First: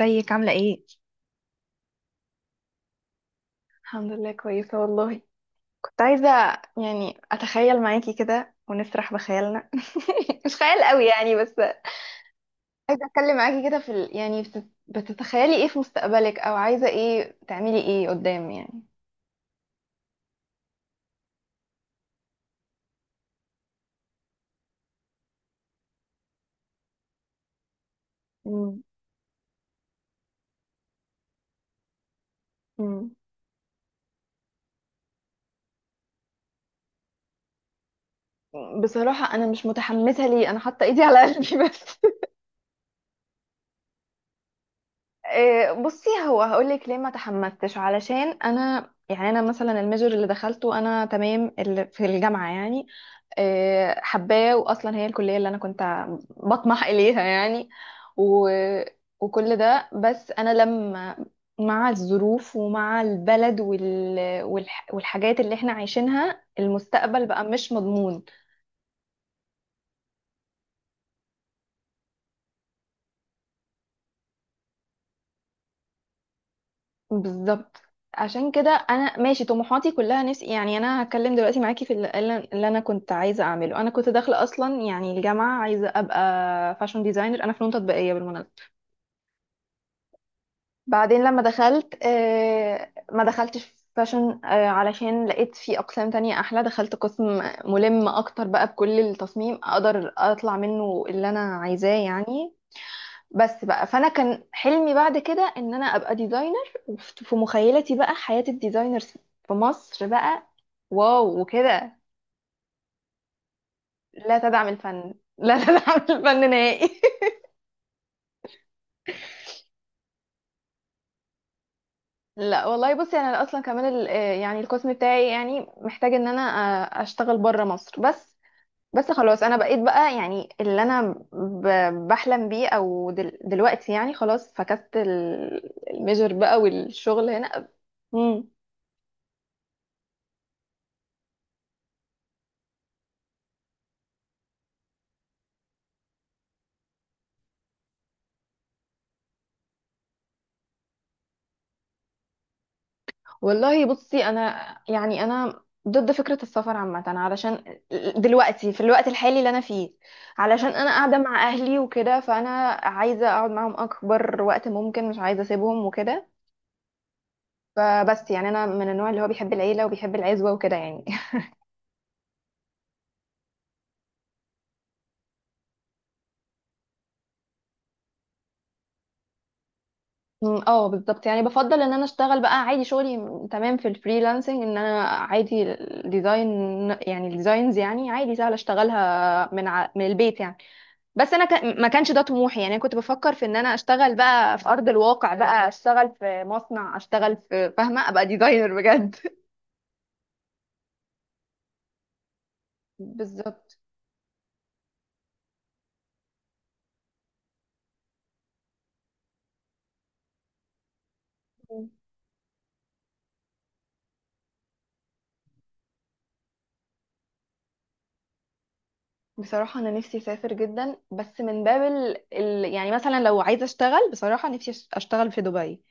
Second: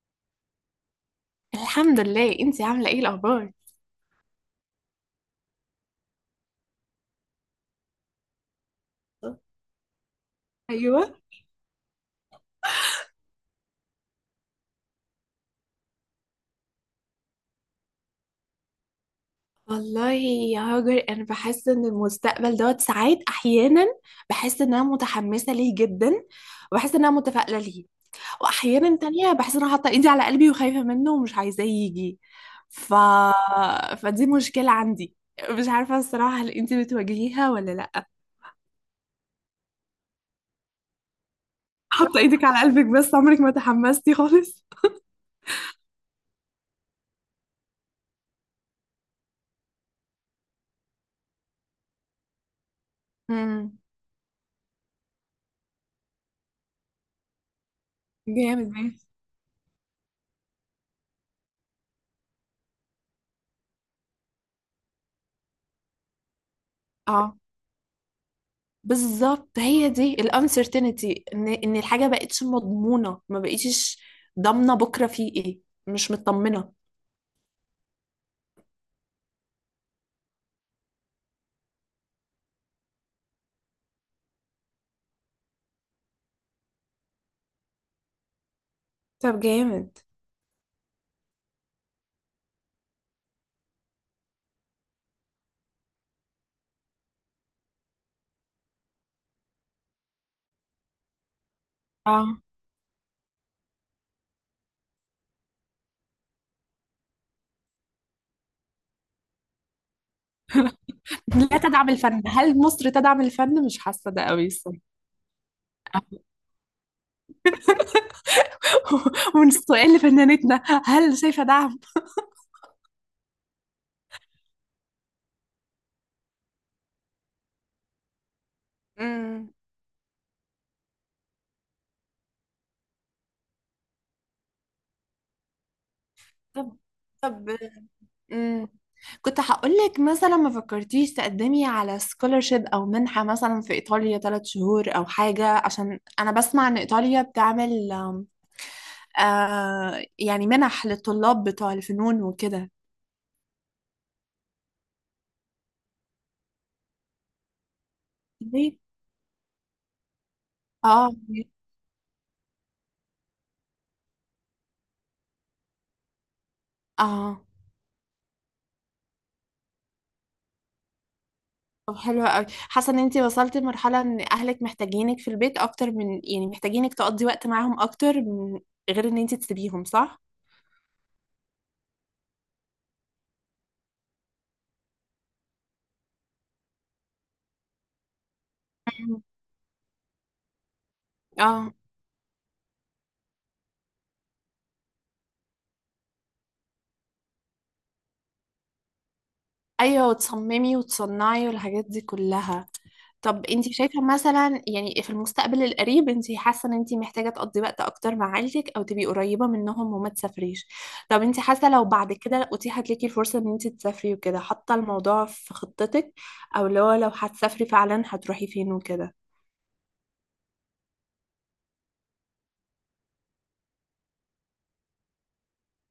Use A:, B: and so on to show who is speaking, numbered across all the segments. A: ازيك عاملة ايه؟
B: الحمد لله، انتي عاملة ايه الأخبار؟
A: الحمد لله كويسة والله. كنت عايزة أتخيل معاكي كده ونسرح بخيالنا. مش خيال
B: ايوه.
A: قوي يعني بس. عايزة أتكلم معاكي كده في بتتخيلي ايه في مستقبلك، أو عايزة ايه تعملي ايه قدام يعني.
B: والله يا هاجر، أنا بحس إن المستقبل دوت ساعات أحيانا. بحس إن أنا متحمسة ليه جدا، وبحس إن أنا متفائلة ليه.
A: مم.
B: وأحيانا تانية بحس إن أنا حاطة إيدي على قلبي وخايفة منه ومش عايزاه يجي. ف...
A: مم.
B: فدي مشكلة عندي. مش عارفة الصراحة، هل انتي بتواجهيها ولا لأ؟
A: بصراحة أنا مش متحمسة ليه، أنا حاطة إيدي على قلبي بس.
B: حاطة إيدك على قلبك، بس عمرك ما تحمستي خالص.
A: إيه، بصي هو هقولك ليه ما تحمستش، علشان أنا أنا مثلا الميجر اللي دخلته أنا تمام، اللي في الجامعة يعني.
B: امم.
A: آه، حباه واصلا هي الكليه اللي انا كنت بطمح اليها يعني و...
B: جامد، ماشي.
A: وكل ده. بس انا لما مع الظروف ومع البلد والحاجات اللي احنا عايشينها، المستقبل
B: اه،
A: بقى مش مضمون.
B: بالظبط. هي دي الانسرتينتي، ان الحاجه بقتش مضمونه، ما بقيتش ضامنه بكره في ايه. مش مطمنه.
A: بالظبط. عشان كده انا ماشي طموحاتي كلها، نفسي يعني. انا هتكلم دلوقتي معاكي في اللي انا كنت عايزه اعمله. انا كنت داخله اصلا يعني الجامعه عايزه ابقى فاشن ديزاينر. انا فنون تطبيقيه بالمناسبه.
B: طب جامد.
A: بعدين لما دخلت، ما دخلتش فاشن، علشان لقيت في اقسام تانية احلى، دخلت قسم ملم اكتر بقى بكل التصميم، اقدر اطلع منه اللي انا عايزاه
B: اه،
A: يعني. بس بقى فانا كان حلمي بعد كده ان انا ابقى ديزاينر، وفي مخيلتي بقى حياة الديزاينرز في مصر بقى. واو
B: لا تدعم
A: وكده.
B: الفن. هل مصر تدعم الفن؟ مش حاسه ده
A: لا
B: قوي
A: تدعم
B: الصراحه.
A: الفن، لا تدعم الفن نهائي
B: ومن السؤال لفنانتنا، هل شايفه دعم؟
A: لا والله بصي، انا اصلا كمان يعني القسم بتاعي يعني محتاج ان انا اشتغل بره مصر بس. بس خلاص
B: امم.
A: انا بقيت بقى يعني اللي انا بحلم بيه، او دلوقتي يعني خلاص فكست الميجر بقى
B: طب،
A: والشغل
B: طب.
A: هنا. امم
B: امم. كنت هقول لك مثلا، ما فكرتيش تقدمي على سكولرشيب او منحه مثلا في ايطاليا 3 شهور او حاجه؟ عشان انا بسمع ان ايطاليا بتعمل يعني منح للطلاب بتوع الفنون وكده.
A: والله بصي انا، يعني انا ضد فكرة السفر عامة، علشان دلوقتي
B: ليه؟
A: في الوقت الحالي اللي انا فيه، علشان انا
B: اه،
A: قاعدة مع اهلي وكده، فانا عايزة اقعد معاهم اكبر وقت ممكن، مش عايزة اسيبهم وكده.
B: اه.
A: فبس يعني انا من النوع اللي هو بيحب العيلة وبيحب العزوة وكده يعني.
B: طب حلوة قوي. حاسة ان انتي وصلتي لمرحلة ان اهلك محتاجينك في البيت اكتر، من يعني محتاجينك تقضي وقت معاهم اكتر من غير ان انتي تسيبيهم، صح؟
A: مم، اه بالظبط. يعني بفضل ان انا اشتغل بقى عادي، شغلي تمام في الفريلانسنج، ان انا عادي الديزاين يعني الديزاينز يعني عادي، سهل
B: مم.
A: اشتغلها من البيت يعني. بس انا
B: اه.
A: ما كانش ده طموحي. يعني انا كنت بفكر في ان انا اشتغل بقى في ارض الواقع، بقى اشتغل في مصنع، اشتغل في، فاهمه، ابقى ديزاينر بجد
B: ايوه، وتصممي وتصنعي والحاجات دي كلها. طب انت
A: بالظبط.
B: شايفة مثلا يعني في المستقبل القريب، انت حاسة ان انت محتاجة تقضي وقت اكتر مع عيلتك او تبقي قريبة منهم وما تسافريش؟ طب انت حاسة لو
A: مم.
B: بعد كده اتيحت ليكي الفرصة ان انت تسافري وكده، حاطة الموضوع في خطتك؟ او اللي هو، لو هتسافري فعلا هتروحي فين وكده؟
A: بصراحة أنا نفسي أسافر جدا، بس من باب يعني مثلا لو عايزة أشتغل، بصراحة نفسي أشتغل في دبي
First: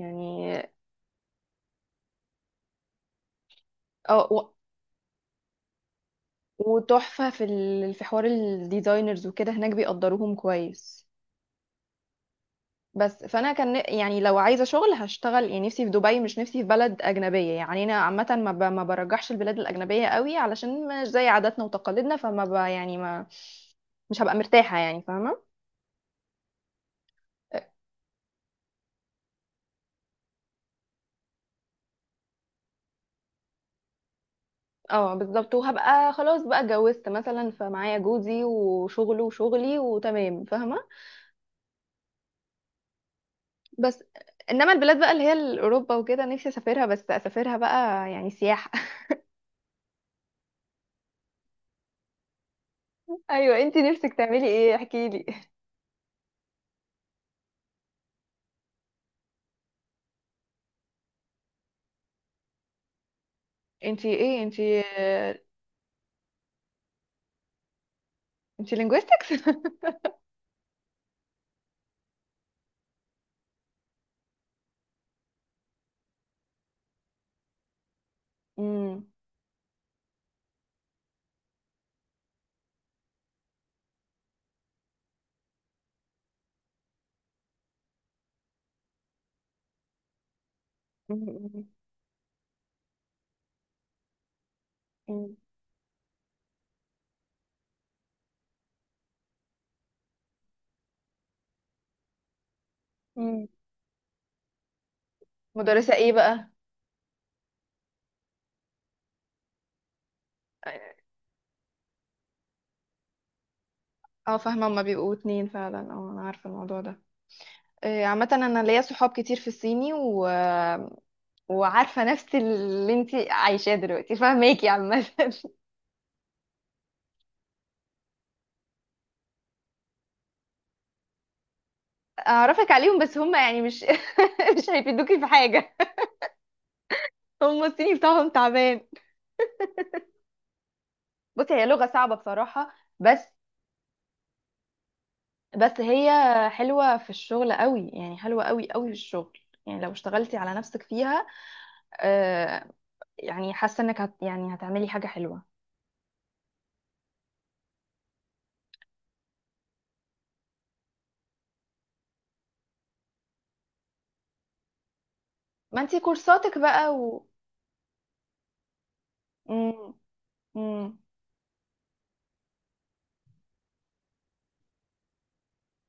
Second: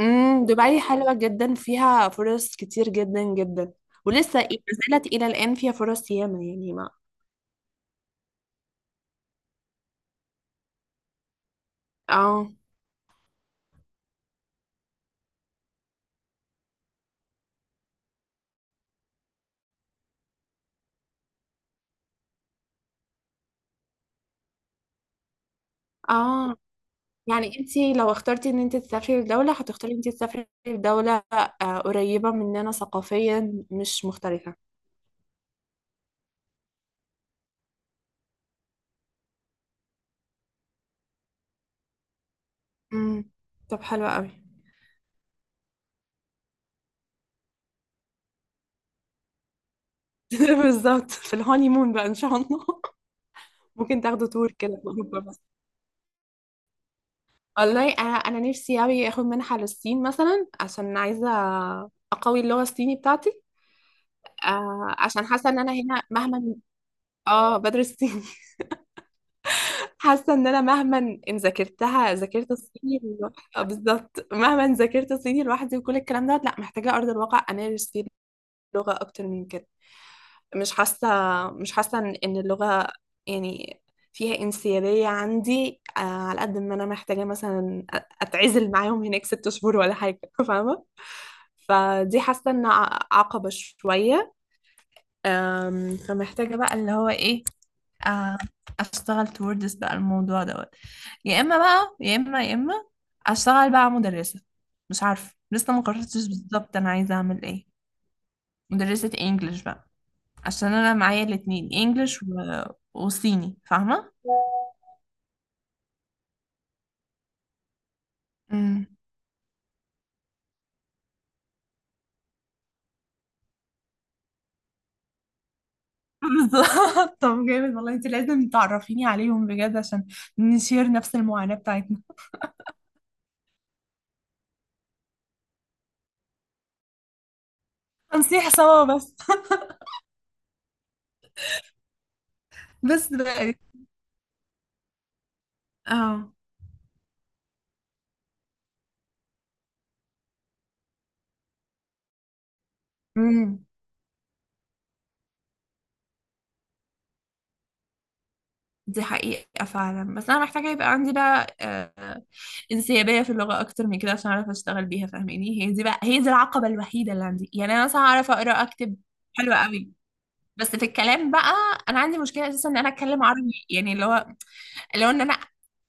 B: دبي حلوة جدا، فيها فرص كتير جدا جدا. ولسه ما
A: اه
B: زالت الى الان فيها فرص ياما يعني ما.
A: وتحفة في في حوار الديزاينرز وكده، هناك بيقدروهم كويس.
B: اه،
A: بس فانا كان يعني لو عايزه شغل هشتغل، يعني نفسي في دبي، مش نفسي في بلد اجنبيه يعني. انا عامه ما برجحش البلاد الاجنبيه قوي، علشان مش زي عاداتنا وتقاليدنا، فما ب... يعني ما مش هبقى مرتاحه يعني، فاهمه.
B: اه. يعني انت لو اخترتي ان انت تسافري لدولة، هتختاري ان انت تسافري لدولة قريبة مننا ثقافيا، مش مختلفة.
A: اه بالظبط، وهبقى خلاص بقى اتجوزت مثلا، فمعايا جوزي وشغله وشغلي وتمام، فاهمه.
B: امم. طب
A: بس.
B: حلوة قوي.
A: انما البلاد بقى اللي هي اوروبا وكده، نفسي اسافرها، بس اسافرها بقى يعني سياحه.
B: بالظبط، في الهانيمون بقى ان شاء الله.
A: ايوه، انتي
B: ممكن
A: نفسك
B: تاخدوا
A: تعملي
B: تور
A: ايه؟
B: كده في
A: احكي
B: اوروبا
A: لي.
B: بس. والله، انا نفسي قوي اخد منحة للصين مثلا، عشان عايزة اقوي اللغة الصيني بتاعتي.
A: انتي ايه؟ انتي
B: آه، عشان
A: آه،
B: حاسة ان انا هنا مهما. اه، بدرس.
A: انتي linguistics
B: حاسه ان انا مهما ان ذاكرت الصيني آه، بالظبط. مهما ان ذاكرت صيني لوحدي وكل الكلام ده، لا محتاجه ارض الواقع امارس فيه اللغه
A: امم
B: اكتر من كده. مش حاسه مش حاسه ان اللغه يعني فيها انسيابيه عندي. على قد ما انا محتاجه مثلا اتعزل معاهم هناك 6 شهور ولا حاجه، فاهمه؟
A: امم
B: فدي حاسه ان عقبه شويه.
A: امم
B: فمحتاجه بقى اللي هو ايه، آه، اشتغل توردس بقى الموضوع دوت. يا اما بقى، يا اما، يا اما
A: امم
B: اشتغل بقى مدرسة. مش عارفة، لسه ما
A: مدرسة ايه
B: قررتش
A: بقى؟
B: بالظبط انا عايزة اعمل ايه. مدرسة انجلش بقى، عشان انا معايا الاتنين انجلش وصيني، فاهمة؟
A: اه فاهمة، هما بيبقوا اتنين فعلا، اه انا عارفة الموضوع ده. آه، عامة انا ليا
B: مم.
A: صحاب كتير في الصيني وعارفة نفس اللي انتي عايشاه دلوقتي، فاهماكي عامة.
B: بالظبط. طب جامد، والله انت لازم تعرفيني عليهم بجد، عشان نشير نفس المعاناة بتاعتنا.
A: اعرفك عليهم، بس هما يعني مش مش هيفيدوكي في حاجة. هما الصيني بتاعهم
B: هنصيح
A: تعبان.
B: سوا بس.
A: بصي هي لغة صعبة بصراحة.
B: بس
A: بس.
B: بقى.
A: بس هي
B: اه.
A: حلوة في الشغل قوي، يعني حلوة قوي قوي في الشغل. يعني لو اشتغلتي على نفسك فيها، آه، يعني
B: مم.
A: حاسة انك يعني هتعملي حاجة حلوة.
B: دي حقيقة فعلا، بس أنا محتاجة يبقى عندي بقى انسيابية في اللغة أكتر من كده، عشان أعرف أشتغل بيها، فاهماني؟ هي
A: ما
B: دي بقى
A: انتي
B: هي دي
A: كورساتك
B: العقبة
A: بقى
B: الوحيدة اللي
A: و.
B: عندي. يعني أنا مثلا أعرف أقرأ أكتب حلو قوي،
A: مم.
B: بس في
A: مم.
B: الكلام بقى، أنا عندي مشكلة أساسا إن أنا أتكلم عربي، يعني اللي هو لو ان انا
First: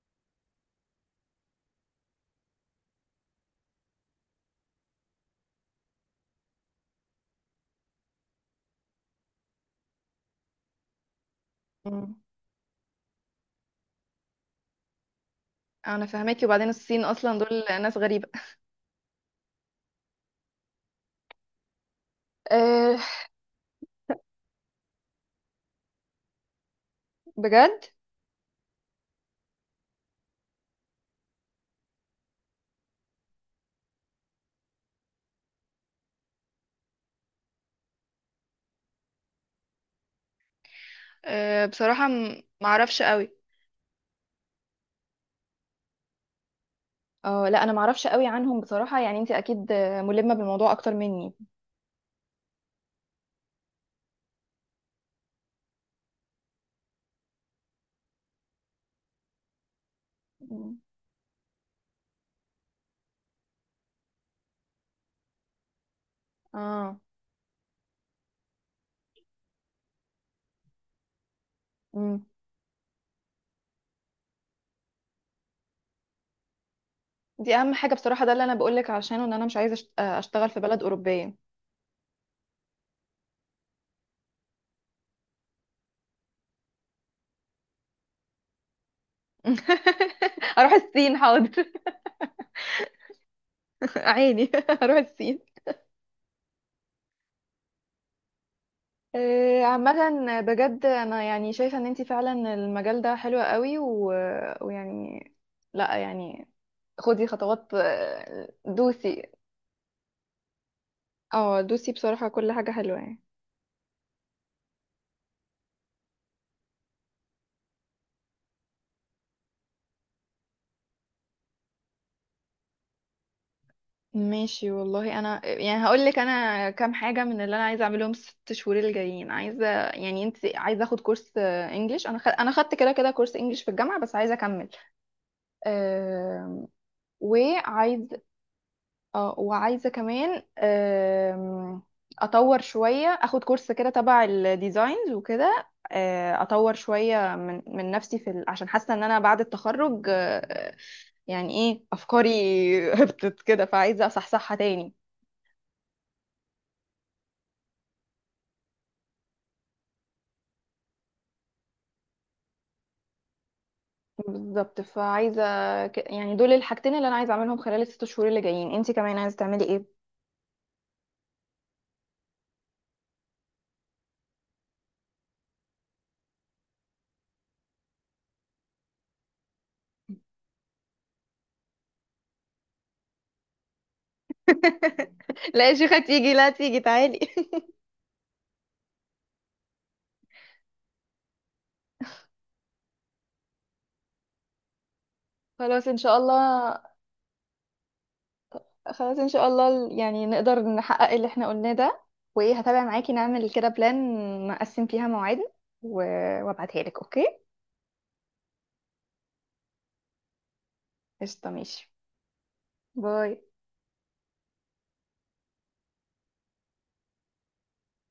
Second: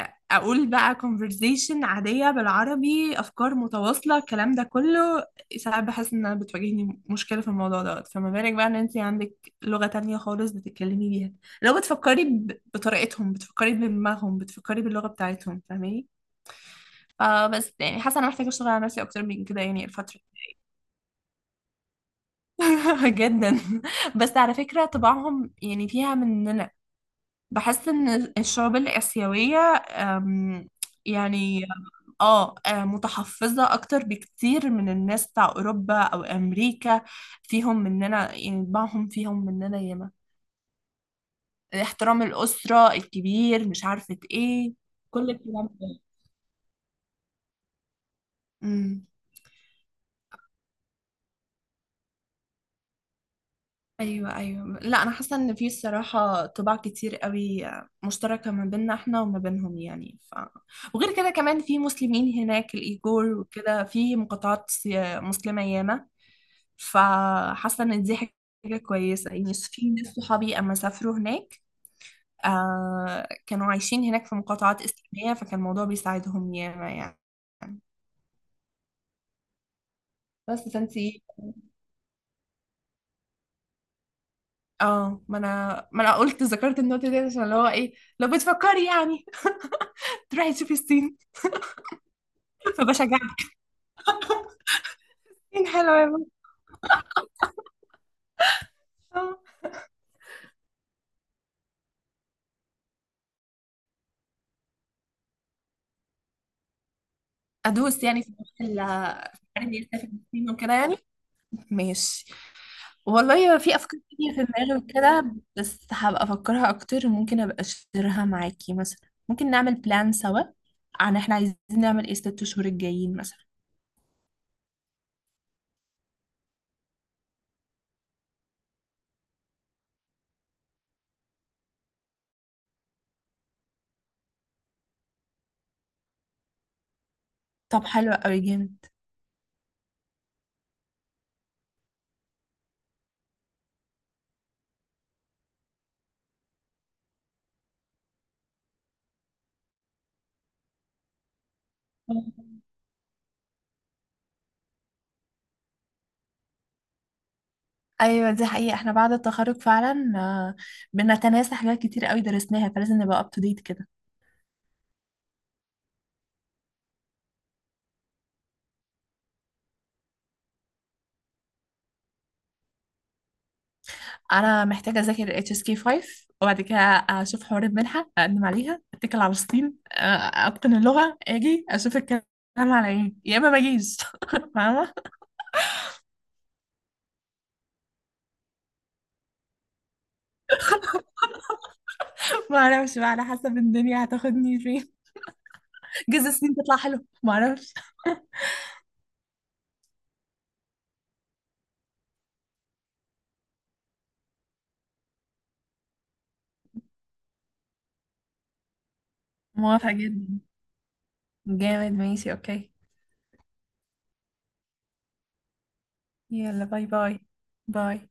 B: أ- اقول بقى conversation عادية بالعربي، افكار متواصلة الكلام ده كله. ساعات بحس ان انا بتواجهني مشكلة في الموضوع دوت، فما بالك بقى ان انت عندك لغة تانية خالص بتتكلمي بيها، لو
A: مم.
B: بتفكري بطريقتهم، بتفكري بدماغهم، بتفكري باللغة بتاعتهم،
A: انا
B: فاهماني؟
A: فاهماكي. وبعدين الصين اصلا دول
B: فبس
A: ناس
B: يعني حاسة
A: غريبة.
B: انا محتاجة اشتغل على نفسي اكتر من كده يعني الفترة.
A: آه
B: جدا. بس على فكرة طباعهم يعني فيها مننا.
A: بجد.
B: بحس ان الشعوب الآسيوية، أم، يعني متحفظة اكتر بكتير من الناس بتاع اوروبا او امريكا. فيهم مننا، يعني طباعهم فيهم مننا ياما.
A: آه بصراحة
B: احترام الأسرة
A: معرفش قوي.
B: الكبير، مش عارفة ايه، كل الكلام
A: اه لا انا معرفش قوي عنهم
B: ده.
A: بصراحة، يعني انتي اكيد ملمة بالموضوع اكتر مني.
B: ايوه، ايوه. لا، انا حاسه ان في الصراحه طباع كتير قوي مشتركه ما بيننا احنا وما بينهم يعني
A: مم.
B: وغير كده كمان في مسلمين هناك الايجور وكده، في مقاطعات مسلمه ياما.
A: اه.
B: فحاسه ان دي حاجه كويسه، يعني في ناس صحابي اما سافروا هناك،
A: مم.
B: كانوا عايشين هناك في مقاطعات اسلاميه، فكان الموضوع بيساعدهم ياما يعني.
A: دي اهم حاجه بصراحه، ده اللي انا بقولك عشانه، ان انا مش عايزه اشتغل في
B: بس
A: بلد
B: فانتي.
A: اوروبيه.
B: اه، ما انا ذكرت النقطه دي عشان اللي هو ايه، لو بتفكري يعني تروحي
A: اروح
B: تشوفي
A: الصين،
B: الصين،
A: حاضر.
B: فبشجعها.
A: عيني اروح الصين.
B: حلوة يا بنت. آه.
A: آه، عامه بجد انا يعني شايفه ان انتي فعلا المجال ده حلو قوي ويعني، لا يعني خدي خطوات،
B: ادوس، يعني في موضوع
A: دوسي.
B: الحوار اني اسافر الصين وكده يعني.
A: اه دوسي
B: ماشي.
A: بصراحه، كل حاجه حلوه يعني.
B: والله، في افكار كتير في دماغي وكده، بس هبقى افكرها اكتر، وممكن ابقى اشتريها معاكي مثلا، ممكن نعمل بلان سوا عن احنا عايزين نعمل ايه الست شهور الجايين مثلا.
A: ماشي والله، انا يعني هقول لك انا كام حاجه من اللي انا عايزه اعملهم الست شهور الجايين. عايزه يعني، انت عايزه اخد كورس، آه، انجليش. انا انا خدت كده كده كورس انجليش في الجامعه، بس عايزه اكمل. آم،
B: طب
A: وعايز.
B: حلو قوي، جامد.
A: اه وعايزه كمان اطور شويه، اخد كورس كده تبع الديزاينز وكده، آه، اطور شويه من نفسي في عشان حاسه ان انا بعد التخرج، يعني ايه افكاري هبطت كده، فعايزه اصحصحها تاني.
B: ايوه، دي حقيقة. احنا بعد التخرج فعلا بنتناسى حاجات كتير قوي درسناها، فلازم نبقى up to date كده.
A: بالظبط فعايزه، يعني دول الحاجتين اللي انا عايزه اعملهم خلال الست شهور اللي جايين. انتي كمان عايزه تعملي ايه؟
B: انا محتاجه اذاكر HSK 5، وبعد كده اشوف حوار المنحه، اقدم عليها، اتكل على الصين، اتقن اللغه، اجي اشوف الكلام على ايه، يا اما ما اجيش. فاهمه.
A: لا يا شيخه تيجي، لا تيجي تعالي
B: ما اعرفش بقى، على حسب الدنيا هتاخدني فين.
A: خلاص ان شاء
B: جزء الصين تطلع
A: الله.
B: حلو ما اعرفش.
A: خلاص ان شاء الله، يعني نقدر نحقق اللي احنا قلناه ده. وايه، هتابع معاكي نعمل كده بلان، نقسم فيها مواعيدنا و... وابعتها لك، اوكي؟
B: موافقه جدا.
A: قشطه ماشي.
B: جامد، ماشي، اوكي.
A: باي.
B: يلا، باي، باي. باي.